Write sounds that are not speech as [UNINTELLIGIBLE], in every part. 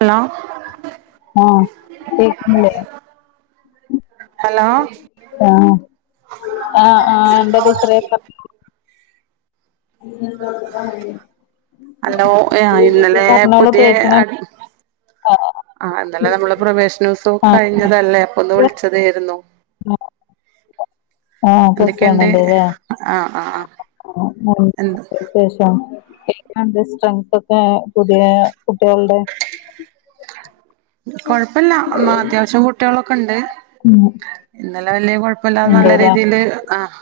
Hello ആഹ് കേക്ക്ണില്ലേ hello ആഹ് ആഹ് ആഹ് എന്ത ടീച്ചറെ ഹലോ ആഹ് ഇന്നലെ പറഞ്ഞോളൂ പുതിയ കേക്കണ് ആഹ് ഇന്നലെ നമ്മളെ പ്രവേശനോത്സവം കഴിഞ്ഞതല്ലേ അപ്പൊ ഒന്ന് വിളിച്ചതായിരുന്നു [UNINTELLIGIBLE] ത്യാവശ്യം എന്തൊക്കെയുണ്ട് ആ ആ ആ എന്ത് എങ്ങനണ്ട് സ്‌ട്രെങ്ത് ഒക്കെ പുതിയ കുട്ടികളുടെ കൊഴപ്പില്ല അത്യാവശ്യം കുട്ടികളൊക്കെ ഉണ്ട് ഉം ഇന്നലെ വലിയ കുഴപ്പില്ലാതെ നല്ല ഉണ്ട്ല്ലേ രീതിയില് ആഹ്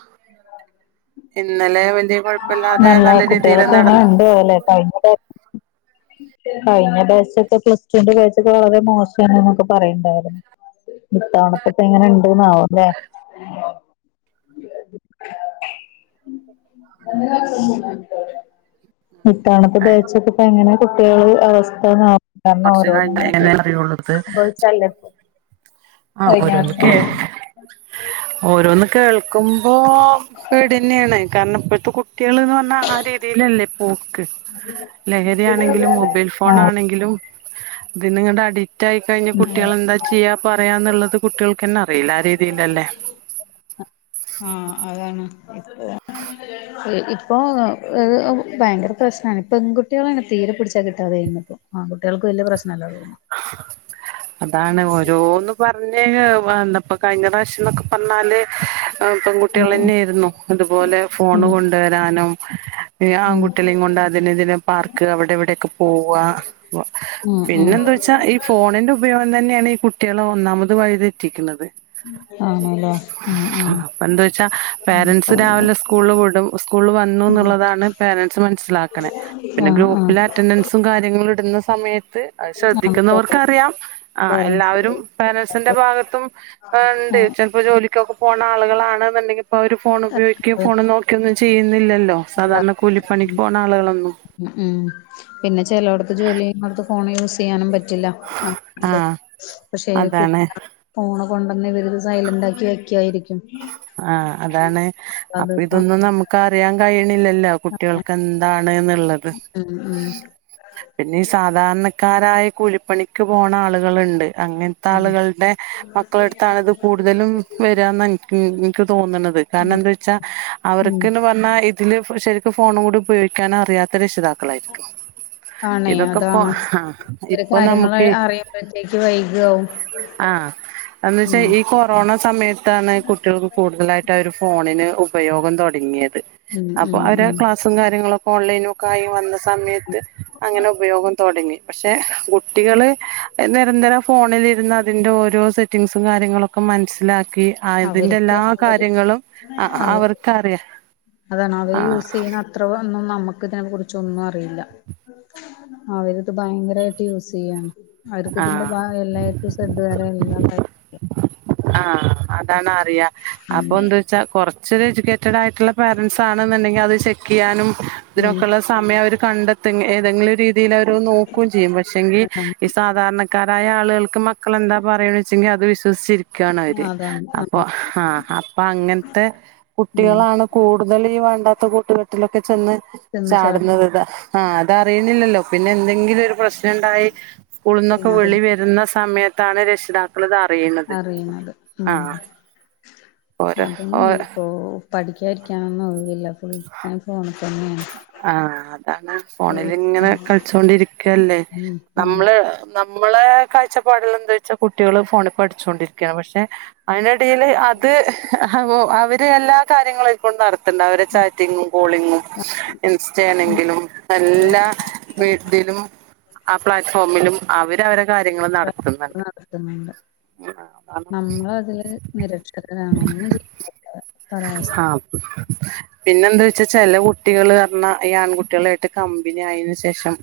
ഇന്നലെ വലിയ കുഴപ്പില്ലാതെ നല്ല രീതിയില് നടന്ന് [UNINTELLIGIBLE] കഴിഞ്ഞാ പ്രാവി കഴിഞ്ഞ ദിവസത്തെ പ്ലസ് ടു ന്റെ ബാച്ചൊക്കെ വളരെ മോശന്നൊക്കെ പറയണ്ടായിരുന്നു ഇത്തവണത്തെ എങ്ങനെ ഇണ്ട്ന്നാവുംല്ലേ? ഇത്തവണത്തെ ബാച്ചൊക്കെ. പ്പ എങ്ങനെ കുട്ടിള് അവസ്ഥന്നാവോ? കാരണം കുറച്ച് ഓരോ കഴിഞ്ഞേ ഇങ്ങനെ വരും അറിയുള്ളത് സംഭവിച്ചല്ല പ്പ ആഹ ഓരോന്ന്കേ ഹ് ഓരോന്ന് കേൾക്കുമ്പൊ പേടിന്നേ ണ് കാരണം ഇപ്പോഴത്തെ കുട്ടികൾന്ന് പറഞ്ഞ ന്നാ ആ റീതിലല്ലേ പോക്ക് ലഹ രിയാണെങ്കിലും മൊബെൽ ഫോൺ ആഹ് ആണെങ്കിലും ഇതി നിങ്ങട്ട അഡിക്റ്റ് ആയി കഴിഞ്ഞാൽ ഉം കുട്ടികളെന്താ ചെയ്യാ പറയാന്ള്ളത് കുട്ടികൾക്ക്ന്നെ അറിയില്ല ആ രീതിയിൽഅല്ലേ ആഹ അതാണ് [INAUDIBLE] ഇപ്പൊ ഭയങ്കര പ്രശ്നാണ് പെൺകുട്ടികളേണ് തീരെ പിടിച്ചാ കിട്ടാതെ വരുന്നപ്പോ അൺകുട്ട്യാക്ക് വല്ല്യ പ്രശ്നല്ല തോന്നുന്നു. അതാണ് ഓരോന്ന് പറ ന്നേ [UNINTELLIGIBLE] ന്തപ്പ കഴിഞ്ഞ പ്രാവശ്യം ന്നൊക്കെ പറഞ്ഞാല് ഉം പെൺകുട്ട്യാളെന്നേയ്ന്നു അതുപോലെ ഫോണ് ഉം കൊണ്ടുവരാനും ഉം ആൺകുട്ടളെയും കൊണ്ട് അതിനന് ഇതിനന് പാർക്ക് അവിടെ ഇവിടെൊക്കെ പോവാ ഉം ഉം പിന്നെന്താച്ചാ ഈ ഫോണിന്റെ ഉപയോഗം തന്നെയാണ് ഈ കുട്ട കുട്ടിളെ ഒന്നാമത് വഴിതെറ്റിക്കുന്നത്. ആണല്ലേ ഉം ഉം അപ്പന്താ വെച്ചാ പേരന്റ്സ് രാവിലെ സ്കൂളിൽ വിടും സ്കൂള് വ ഉം വന്നൂന്ന്ള്ളതാണ് പരൻസ് മനസ്സിലാക്ക്ണെ പിന്നെ ആഹ് ആഹ് ഗ്രൂപ്പില് അറ്റന്റൻസും കാര്യങ്ങളും ഇട്ന്ന സ സമയത്ത് അത് ശ്രദ്ധിക്കുന്നവർക്ക് അറിയാം ആഹ് എല്ലാവരും പേരൻസിന്റെ ഭാഗത്തും ഉണ്ട് ചിലപ്പോ ജോലി ക്കൊക്കെ പോണ ആളുകളാണെന്നുണ്ടെങ്കി ഇപ്പോ അവര് ഫോൺ ഉപയോഗിക്ക ഫോൺ നോക്കൊന്നും ചെയ്യുന്നില്ലല്ലോ? സാധാരണ കൂലിപ്പണിക്ക് ഉം പോണ ആളുകളൊന്നും. ഉം ഉം പിന്നെ ചെളോട്ത് ജോലി ചെയ്യുന്നട്ത്ത് ഫോൺ യൂസ് ചെയ്യാനും പറ്റി റ്റില്ല അ ണ്ട് ആഹ് പക്ഷേ കു ട് അതാണ് ഫോണ് കൊണ്ടന്നിവരിത് സൈലന്റാക്കി വെക്കായിരിക്കും. ആഹ് അതാണ് അപ്പൊ അതിപ്പോ ഇതൊന്നും നമുക്ക് അറിയാൻ കഴിയണില്ലല്ലോ? കുട്ടികൾക്ക് എന്താണ്ന്നുള്ളത്. ഉം ഉം പിന്നെ ഈ സാധാരണക്കാരായ കൂലിപ്പണിക്ക് പോണ ആളുകളുണ്ട്. അങ്ങൻത്തെ ഉം ആളുകളുടെ മക്കളടുത്താണ്ത് കൂടുതലും വരാന്ന്. ഇൻ ഇൻക്ക് തോന്ന്ണത് കാരണം ആഹ് ന്താവച്ചാ ഉം അവർക്ക്ന്ന് പറഞ്ഞാ തില് ശരിക്ക് ഫോണും കൂടി ഉപയോഗിക്കാനും അറിയാത്ത രക്ഷിതാക്കളായിരിക്കും. ആണേ ഇതൊക്കെ ഇപ്പോ അതാണ് ആ ഒരു ഇപ്പൊ കാര്യങ്ങൾ നമുക്ക് അറിയുമ്പോഴത്തേക്ക് വൈകാവും. ആഹ് എന്ന വെച്ചാ ഉം ഈ കൊ റോണ സമയത്താണ് കുട്ടികൾക്ക് കൂടുതലായിട്ട് ആ ഒരു ഫോണിന് ഉപയോഗം തുടങ്ങിയത് ഉം അപ്പൊ ഉം അവര് ഉം ക്ലാസ്സും കാര്യങ്ങളൊക്കെ ഓൺലൈനു ഒക്കെ ആയി വന്ന സമയത്ത് അങ്ങനെ ഉപയോഗം തൊടങ്ങി പക്ഷേ കുട്ടികള് നിരന്തരം ഫോണിലിരുന്നതിന്റെ ഓരോ സെറ്റിംഗസും കാര്യങ്ങളൊക്കെ മൻസ്സിലാക്കി ആ അതിന്റെ അവർക്ക് എല്ലാ അവര് കാര്യങ്ങളും ആ അതെ അവർക്ക് അറിയാ അതാണ് അവര് ആഹ് യൂസ് ചെയ്യുന്ന അത്ര ഒന്നും നമുക്ക് ഇതിനെ കുറിച്ച് ഒന്നും അറിയില്ല. അവരിത് ഭയങ്കരായിട്ട് യൂസ് ചെയ്യാണ്. അവർക്ക് ഇതിന്റെ ആഹ് ഭാ എല്ലാ ഏറ്റു സറ്റ് വരെ എല്ലാ ആഹ് അതാണ് അറിയാ അപ്പൊ എന്താ വെച്ചാ കൊറച്ചൊരു എജ്യൂകെ റ്റടായിട്ടുള്ള പേരന്റ്സാണ്ന്നുണ്ടെങ്കി അത് ചെക്ക് ചെയ്യാനും ഉം ഇതിനൊക്കെയള്ള സമയം അവര് കണ്ട ത്തും ഏതെങ്കിലും രീതിയിലവര് നോക്കും ചെയ്യും പക്ഷേങ്കി ഉം ഈ സാ ധാരണക്കാരായ ആളുകൾക്ക് മക്കളെന്താ പറയണച്ചെങ്കി അത് വിശ്വസിച്ചിരിക്കാണ് അവര്. അതാണ് അപ്പൊ അതാണ് ഹാ അപ്പൊ അങ്ങൻത്തെ ഉം കുട്ടികളാണ് കൂടുതൽ ഈ വേണ്ടാത്ത കൂട്ടുകെട്ടിലൊക്കെ ചെന്ന് ചെന്ന് ചാടുന്നത് ചാടുന്ന ഇത ആഹ് അതറിയുന്നില്ലല്ലോ പിന്നെ എന്തെങ്കിലും ഒരു പ്രശ്നണ്ടായി സ്കൂളിന്നൊക്കെ പിന്നെ അതിൽ വിളി വ രുന്ന സമയത്താണ് രക്ഷിതാക്കൾ ത് അറിയുന്നത് ന്നത് ഉം ഓരോ ഓ അതന്നേണിപ്പോ പഠിക്കാ ഇരിക്കാനൊന്നും ഒഴിവില്ല ഫുൾ ടൈം ഫോൺ തന്നെയാണ് ആഹ് അതാണ് ഫുൾ ഫോണിലിങ്ങനെ ടൈം കളിച്ചോണ്ടിരിക്കല്ലേ ഉം ഉം നമ്മള് നമ്മളെ കാഴ്ചപ്പാട്ല് എന്താ വെച്ചാ കുട്ടികള് ഫോണിൽ പഠിച്ചുകൊണ്ടിരിക്കണ് പക്ഷേ അയിന്റെടീല് അത് അ അവര് എല്ലാ കാര്യങ്ങളും പ്പളും നടത്ത്ണ്ട് അവരെ ചാറ്റിങ്ങും കോളിങ്ങും ഇൻസ്റ്റ ആണെങ്കിലും എല്ലാ വീ തിലും ആ പ്ലാറ്റ്ഫോമിലും അവര് അവരെ കാര്യങ്ങള് നടത്തുന്നുണ്ട് നടത്തുന്നുണ്ട് നമ്മളതില് നിരക്ഷരരാണ ഒന്നും ചെയ്യില്ല ആഹ് പിന്നെ എന്താ വെച്ചാ ചില കുട്ടികള് ർഞ്ഞ ഈ ആൺകുട്ടികള് റ്റ് കമ്പനി ആയതിന് ശേഷം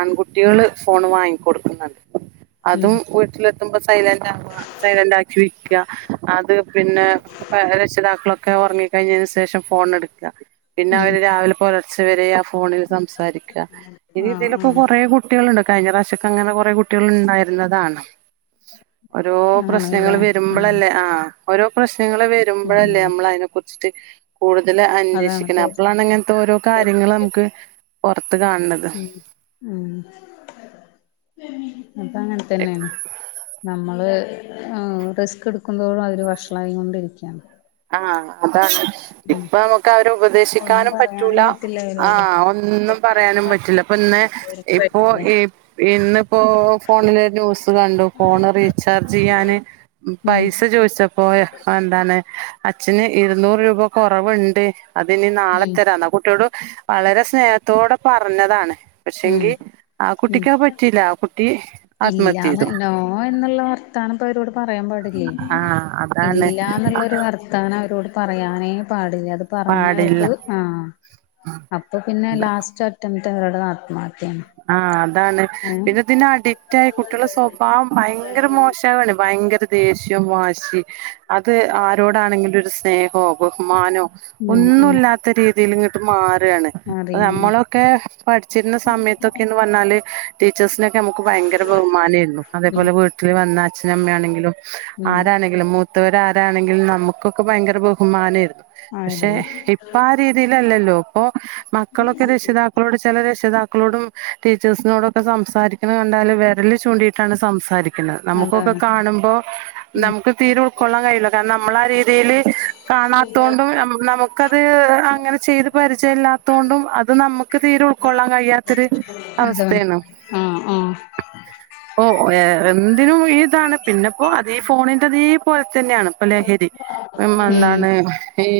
ആൺകുട്ടികള് ഫോണ് വാങ്ങി ക്കൊടുക്കുന്നുണ്ട് അതും ഉം വീട്ടിലെത്തുമ്പോ സൈലന്റ് ആവാ സൈലന്റ് ആക്കി വെക്കാ അത് പിന്നെ രക്ഷിതാക്കളൊക്കെ ഒറങ്ങി കഴിഞ്ഞതിന് ശേഷം ഫോൺ എടുക്ക പിന്നെ ഉം അവര് രാവിലെ പുലർച്ച വരെ ആ ഫോണിൽ സംസാരിക്ക ഈ ആഹ് രീതിയിലൊക്കെ ആഹ് കുറെേ കുട്ടിയാള്ണ്ട് കഴിഞ്ഞറാശ്യക്കെ അങ്ങനെ കുറെ കുട്ടിയാൾ ഇണ്ടായിരുന്നതാണ് ഓരോ പ്രശ്നങ്ങൾ ആണല്ലേ ഉം വരുമ്പോഴല്ലേ ആ ഓരോ പ്രശ്നങ്ങൾ വരുമ്പോഴല്ലേ ഉം നമ്മൾ അതിനെ കു ച്ചിട്ട് കൂടുതൽ അതാണ് അന്വേഷിക്ക്ണെ തീർ- അപ്പോളാണ്ങ്ങനെ ഓരോ കാര്യങ്ങൾ നമുക്ക് തീർച്ചയായിട്ടും. പുറത്ത് കാണ് ണത് ഉം ഉം അതങ്ങനെ തന്നെണ് നമ്മള് ആഹ് റിസ്ക് എടുക്കുതോറും അതില് വഷളായി കൊണ്ടിരിക്കയാ ആഹ് അതാണ് ഇപ്പൊ നമുക്ക് അവരെ ഒന്നും ഉപദേശിക്കാനും പറയാനും പറ്റൂല പറ്റില്ല അവരോട് ആഹ് ഒന്നും തെറ്റാണെന്ന് പറയാനും പറഞ്ഞ പറ്റൂല്ല ഇപ്പ ന്ന് ഓര്ക്ക് ഇപ്പോ പറ്റില്ലേ ഇ ഇന്നിപ്പോ ഫോണില് ന്യൂസ് കണ്ടു ഫോണ് റീചാർജ് ചെയ്യാന് ഉം പൈസ ചോദിച്ചപ്പോ എന്താണ് അച്ഛന് ഇരുന്നൂറ് രൂപ കൊറവുണ്ട് അത്ഇനി നാളെ ഉം തരാ ന്ന കുട്ടിയളൊട് വളരെ സ്നേഹത്തോടെ പറഞ്ഞതാണ് ഉം പക്ഷെങ്കി ആ ഉം കുട്ടിക്ക് അത് പറ്റില്ല ആ കുട്ടി ആത്മഹത്യ ഇല്ലാന്ന് ചെയ്തു നോ എന്നുള്ള വർതാനം പ്പൊ അവരോട് പറയാൻ പാടി ല്ലെ ആ അതാണ് ഇല്ല ന്നുള്ളൊരു വർത്താനം അവരോട് പറയാനേ പാടില്ലത് പറഞ്ഞ പാടില്ല അവർക്ക് ആഹ് അപ്പൊ പിന്നെ അതാ ലാസ്റ്റ് അറ്റംപ്റ്റ് അവരട ആത്മഹത്യാണ് ആഹ് ആണ് പിന്നെ ഇതിന് അഡിക്റ്റയി കുട്ടിയളുടെ സ്വഭാവം ഭയങ്കര മോശവാണ് ഭയങ്കര ദേഷ്യം വാശി അത് ആരോടാണെങ്കിലും ഒരു സ്നേഹോ ബഹുമാനോ ഉം ഉം ഒന്നുമല്ലാത്ത രീതിൽ ഇങ്ങട്ട് മാറാണ് അറിയുന്നു നമ്മളൊക്കെ പഠിച്ചിരുന്ന സമയത്തൊക്കെന്ന് പറഞ്ഞാല് ടീച്ചേഴ്സിനൊക്കെ നമുക്ക് ഭയങ്കര ബഹുമാനയിന്നു ഉം അതേപോലെ വീട്ടിൽ വന്ന അച്ഛനമ്മയാണെങ്കിലും ഉം ആരാണെങ്കിലും മൂത്തവർ ആരാണെങ്കിലും നമുക്കൊക്കെ ഭയങ്കര ബഹുമാനേയിരുന്നു പക്ഷെ ആയിരുന്നു ഇ പ്പ ആ രീതിയിലല്ലല്ലോ പ്പോ മക്കളൊക്കെ രക്ഷിതാക്കളോട് ചില രക്ഷിതാക്കളോടും ടീച്ചേഴ്സിനോടൊക്കെ സംസാരിക്ക്ണ്കണ്ടാല് വെരല് ചൂണ്ടീയിട്ടാണ് സംസാരി,, ണ് നമുക്കൊക്കെ അതാണ് കാണുമ്പോ ഉം നമുക്ക് തീരെ ഉൾക്കൊള്ളാൻ കഴില്ല കാരണം നമ്മള ആ രീതിൽ കാണാത്തൊണ്ടും നമ നമുക്ക് അത് അങ്ങനെ ചെയ്ത് പരിചയല്ലതൊണ്ടും അത് നമ്മുക്ക് തീരെ ഉൾക്കൊള്ളാം കഴിയാത്തരു,, ഹലോ ആഹ് ആഹ് ഓ എ എന്തിനും ഇതാണ് പിന്നെപ്പോ അതീ ഫോണിൻ്റെ,, പോലെ തന്നെയാണ് ഇപ്പോ ലഹരി ഉം എന്താണ് ഈ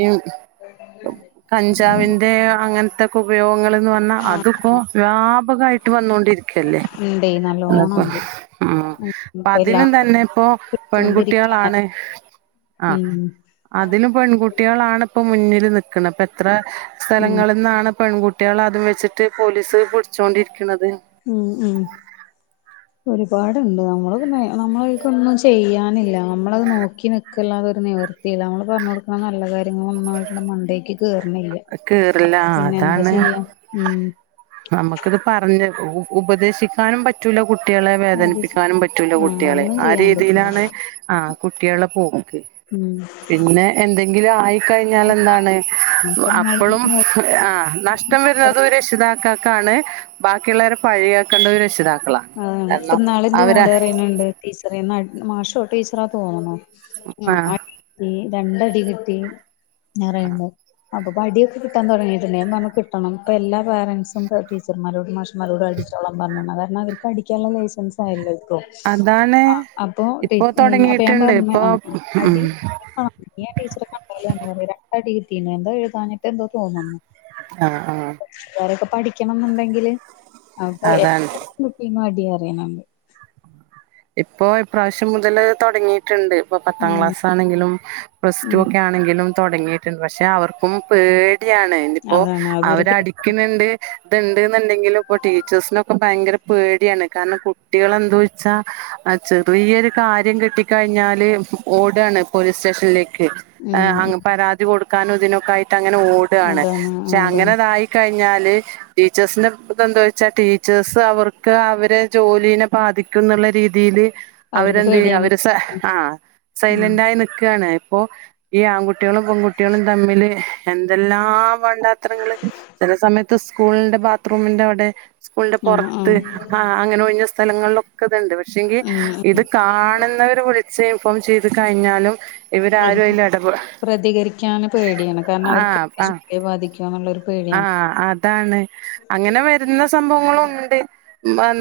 കഞ്ചാവിന്റെ അങ്ങനത്തൊക്കെ ഉപയോഗങ്ങള് ന്ന് പറഞ്ഞാ അതിപ്പോ ആഹ് ലാ ട്ട് വന്നൊണ്ടിരിക്കല്ലേ ഇണ്ടേ നല്ലോണം ഉണ്ട് ഉം ഇപ്പ പതിലൊ തന്നെ എല്ലാടത്തും ഇപ്പോ പിടിച്ചോണ്ടിരിക്കാണ് പെൺകുട്ടികളാണ് ആഹ് ഉം അതിലും പെൺകുട്ടികളാണ് ഇപ്പ മുന്നിൽ നക്കുന്നത് ഇപ്പ എത്ര ഉം സ്ഥലങ്ങളിൽന്നാണ് പെൺകുട്ടികൾ അതും വെച്ചിട്ട് പോലീസ് പിടിച്ചോണ്ടിരിക്കണുന്നത് ഉം ആഹ [INAUDIBLE] ഒരുപാടുണ്ട് നമ്മളന്ന നമ്മളക്കൊന്നും ചെയ്യാനില്ല നമ്മളത് നോക്കി നിൽക്കില്ലാതൊരു നേവർ ലീലമോൾ പറഞ്ഞു കൊടുക്ക നല്ല കാര്യങ്ങളൊന്നും ആവരെടെ മണ്ടേക്ക് കേറണി ല്ല കേറില്ലാ ആ അതാണ് ഉം നമുക്കിത് പറഞ്ഞ ഉ ഉപദേശിക്കാനും പറ്റും മറ്റുള്ള കുട്ടികളെ വേദനിപ്പിക്കാനും പറ്റുള്ള ആഹ് കുട്ടികളെ ഒന്നും ആ ചെയ്യാൻ പറ്റൂല രീതിയിലാണ് ആ കുട്ട്യാളെ പോക്ക് ഉം പിന്നെ എന്തെങ്കിലും ആയിക്കയ്ഞ്ഞാലെന്താണ് അപ്പളും ആ നഷ്ടം വെര്ന്നതും രക്ഷിതാക്കക്കാണ് ബാക്കിള്ളോരെ പഴിയാക്കേണ്ടത് രക്ഷിതാക്കളാ കാരണം അവര് ടീച്ചറേന്ന് അട് മാഷോ ടീച്ചറാ തോന്നുണു ഉം ആ അട് ഈ രണ്ടടി കിട്ടി ന്നറയ്ണ്ട് അപ്പൊപ്പടിയൊക്കെ കിട്ടാൻ തൊടങ്ങിട്ട്ണ്ട് ഞാൻ പർഞ്ഞു കിട്ടണം പ്പൊ എല്ലാ പാരന്റ്സും ടീച്ചർമാരോടും മാഷ്മാരോടും അടിച്ച് ച്ചോളാ പർഞ്ഞു കാരണം അവർക്ക് അടിക്കാന്ള്ള ലൈസൻസ് യല്ലോ ക്കും അതാണ് അപ്പൊ പി ഇപ്പൊ അപ്പൊ ഞാൻ തുടങ്ങിയിട്ടുണ്ട് പർഞ്ഞു ഇപ്പൊ ആ ഉം അടി അന്ന് ഞാൻ ടീച്ചറെ കണ്ടീലർഞ്ഞു ന്നോട് രണ്ടടി കിട്ടീ എന്തോ എഴുതാഞ്ഞിട്ടെന്തോ തോന്നുന്നു ആ ആ ള്ളാരൊക്കെ പഠിക്കണംന്ന്ണ്ടെങ്കില് അപ്പൊ അതാണ് [UNINTELLIGIBLE] അടി റ്യ്ണ് ണ്ട് ഇപ്പോ ഇപ്രാശ്യം മുതല് തൊടങ്ങിട്ട്ണ്ട് ഇപ്പ പത്താം ഉം ക്ലാസ്സാണെങ്കിലും പ്ലസ് ടു ഉം ഒക്കെ ആണെങ്കിലും തൊടങ്ങി റ്റ്ണ്ട് പക്ഷെ അവർക്കും പേടിയാണ് ന്ന്പ്പോ അതാണ് അവര് അവരടി ക്ക്ണ് ണ്ട് ഇത്ണ്ട് ന്ന്ണ്ടെങ്കിലും ഇപ്പോ ടീച്ചേഴ്സിനൊക്കെ ഭയങ്കര പേടിയാണ് കാരണം കു ട്ട്യാളെന്തോയ്ച്ചാ ആ ചെറിയൊരു കാര്യം കിട്ടി കഴിഞ്ഞാല് ഓടാണ് പോലീസ് സ്റ്റേഷനിലേക്ക് ഉം ആ ഉം അങ്ങ് പരാതി കൊടുക്കാനും ഇതിനൊക്കായിട്ട് അങ്ങനെ ഓടാണ് അതാണ് പക്ഷെ അതാണ് അങ്ങനെതായി ക്കയ്ഞ്ഞാല് ടീച്ചേഴ്സിന്റെ തെന്തോയ്ച്ചാ ടീച്ചേഴ്സ് അവർക്ക് അവരെ ജോലീനെ ബാധിക്കുന്നുള്ളെത് രീതീല് അവർക്ക് അവരെന്തെയ്യ പേടിയാണ് അവര് സെ ആ ഉം സൈലന്റായി നിക്കാണ് ഇപ്പൊ ഈ ആൺകുട്ട്യാളും പെൺകുട്ട്യാളും തമ്മില് എന്തെല്ലാ വാണ്ടാത്തരങ്ങള് ചെല സമയത്ത് സ്കൂളിന്റെ ബാത്റൂമിന്റവടെ സ്കൂളിന്റെ ആഹ് പൊർത്ത് ആഹ് ആ അങ്ങനെ ഒയ്ഞ്ഞ സ്ഥലങ്ങളിലൊക്കെത്ണ്ട് പക്ഷെങ്കി ഉം ഇത് ഉം കാണുന്നവര് വിൾച്ച് ഫോം ചെയ്ത് കയ്ഞ്ഞാലും ഇവരാരും അവർക്ക് അയ്ല് എടപെ പ്രതികരിക്കാന് പേടിയാണ് കാരണം അവർക്ക് [UNINTELLIGIBLE] ബാധിക്കോന്നുള്ളൊരു പേടിയാണ് ആ അതാണ് അങ്ങനെ വര്ന്ന സംഭവങ്ങളുണ്ട്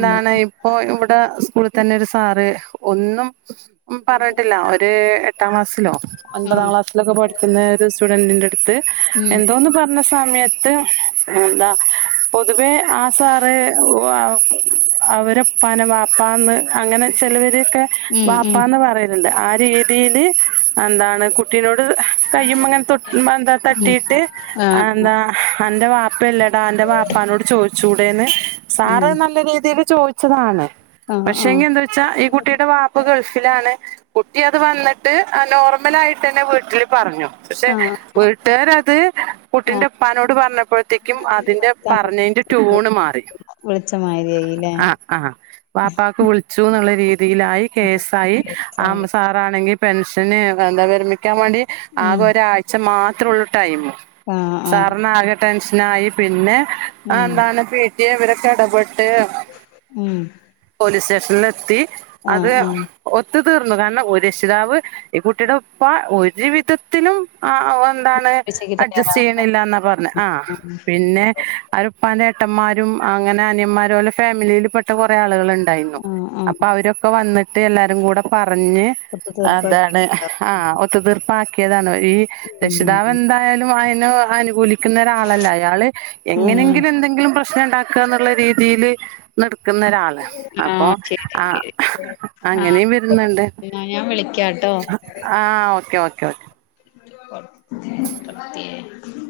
ഉം പ്പൊ ഇവടെ സ്കൂള് ത്തെന്നെ ഒരു സാറ് ഒന്നും ഉം പർഞ്ട്ടില്ല ഒരു എട്ടാം ക്ലാസ്സിലോ ഒൻപതാം ക്ലാസ്സിലൊക്കെ പഠിക്കുന്ന ഒരു സ്റ്റുഡന്റിന്റെട്ത്ത് ഉം എന്തോന്ന് പറഞ്ഞ സമയത്ത് എന്താ പൊതുവേ ആ സാറ് അവരെപ്പാനെ വാപ്പാന്ന് അങ്ങനെ ചെലവരൊക്കെ ഉം ഉം ഉം വാപ്പാന്ന് പറയ ണ്ട് ആ രീതില് എന്താണ് കുട്ടിനോട് കയ്യുമങ്ങൻ തൊട്ട് മെന്ത തട്ടിട്ട് ആഹ് എന്താ അന്റെ വാപ്പല്ലടാ അന്റെ വാപ്പാനോട് ചോയ്ച്ചൂടെന്ന് ഉം സാറ് നല്ല രീതില് ചോയ് ച്ചതാണ് ആഹ് ആഹ് പക്ഷെങ്കി ന്താ വെച്ചാ ഈ കുട്ടിടെ വാ പ്പ ഗൾഫിലാണ് കുട്ടി അത് വന്ന്ട്ട് നോർമലായിട്ടെന്നെ വീട്ടില് പറഞ്ഞു പക്ഷെ വീട്ട്കാരത് ആഹ് കുട്ടിന്റെപ്പാനോട് പറഞ്ഞപ്പോഴത്തേക്കും അതിന്റെ പറഞ്ഞേന്റെ ട്യൂണ് മാറി വിളിച്ചമാരിയായില്ലേ ആ വാപ്പാക്ക് വിളിച്ചു ന്നുള്ള രീതിലായി കേസായി ആ കേസായി സാ റാണെങ്കി പെൻഷന് എന്താ വിരമിക്കാൻ വാണ്ടി ഉം ആകൊരാഴ്ച മാത്രോള്ളു ടൈമ് ആഹ് ആഹ് സാറിനാകെ ടെൻഷനായി പിന്നെ ഉം അതെന്താണ് പി ടി എ ഇവരൊക്കെ എടപെട്ട് ഉം പോലീസ് സ്റ്റേഷനിലെത്തി ആഹ് അത് ആഹ് ഒത്തു തീർന്ന് കാരണം ഒരെക്ഷിതാവ് ഈ കുട്ടിടെ പ്പ ഒരു വിധത്തിലും ആ എന്താണ് പരീക്ഷക്ക് അഡ്ജസ്റ്റ് തയ്യാറാവണ്ട ചെയ്യ്ണില്ലാന്നാ പറഞ്ഞെ ആഹ് പിന്നെ അവരെ ഇപ്പാന്റെ ഏട്ടന്മാരും അങ്ങനെ അനിയന്മാരും ഓലെ ഫാമിലിയില് പെട്ട കൊറേ ആളുകള് ണ്ടായിന്നു ആഹ് ആഹ് അപ്പൊ അവരൊക്കെ വന്നിട്ട് എല്ലാരും കൂടെ പറഞ്ഞ് ഒക്കെ അതാണ് തീർപ്പാക്കിട്ടുണ്ടാവും ആഹ് ഒത്തുതീർപ്പാക്കിയതാണ് ഈ രക്ഷിതാവ് എന്തായാലും അയിന് അനു കൂലിക്കുന്നോരാളല്ല അയാള് ഉം എങ്ങനെങ്കിലും എന്തെങ്കിലും പ്രശ്നണ്ടാക്കാന്ന്ള്ള രീ തീല് നിട്ക്കുന്നോരാൾ ണ് അപ്പൊ ആഹ് ശരി ആഹ് ശരി അങ്ങനേം വര്ന്ന്ണ്ട് എന്നാ ഞാൻ വിളിക്കാട്ടോ ആഹ് ഓക്കെ ഓക്കെ ഓക് [UNINTELLIGIBLE]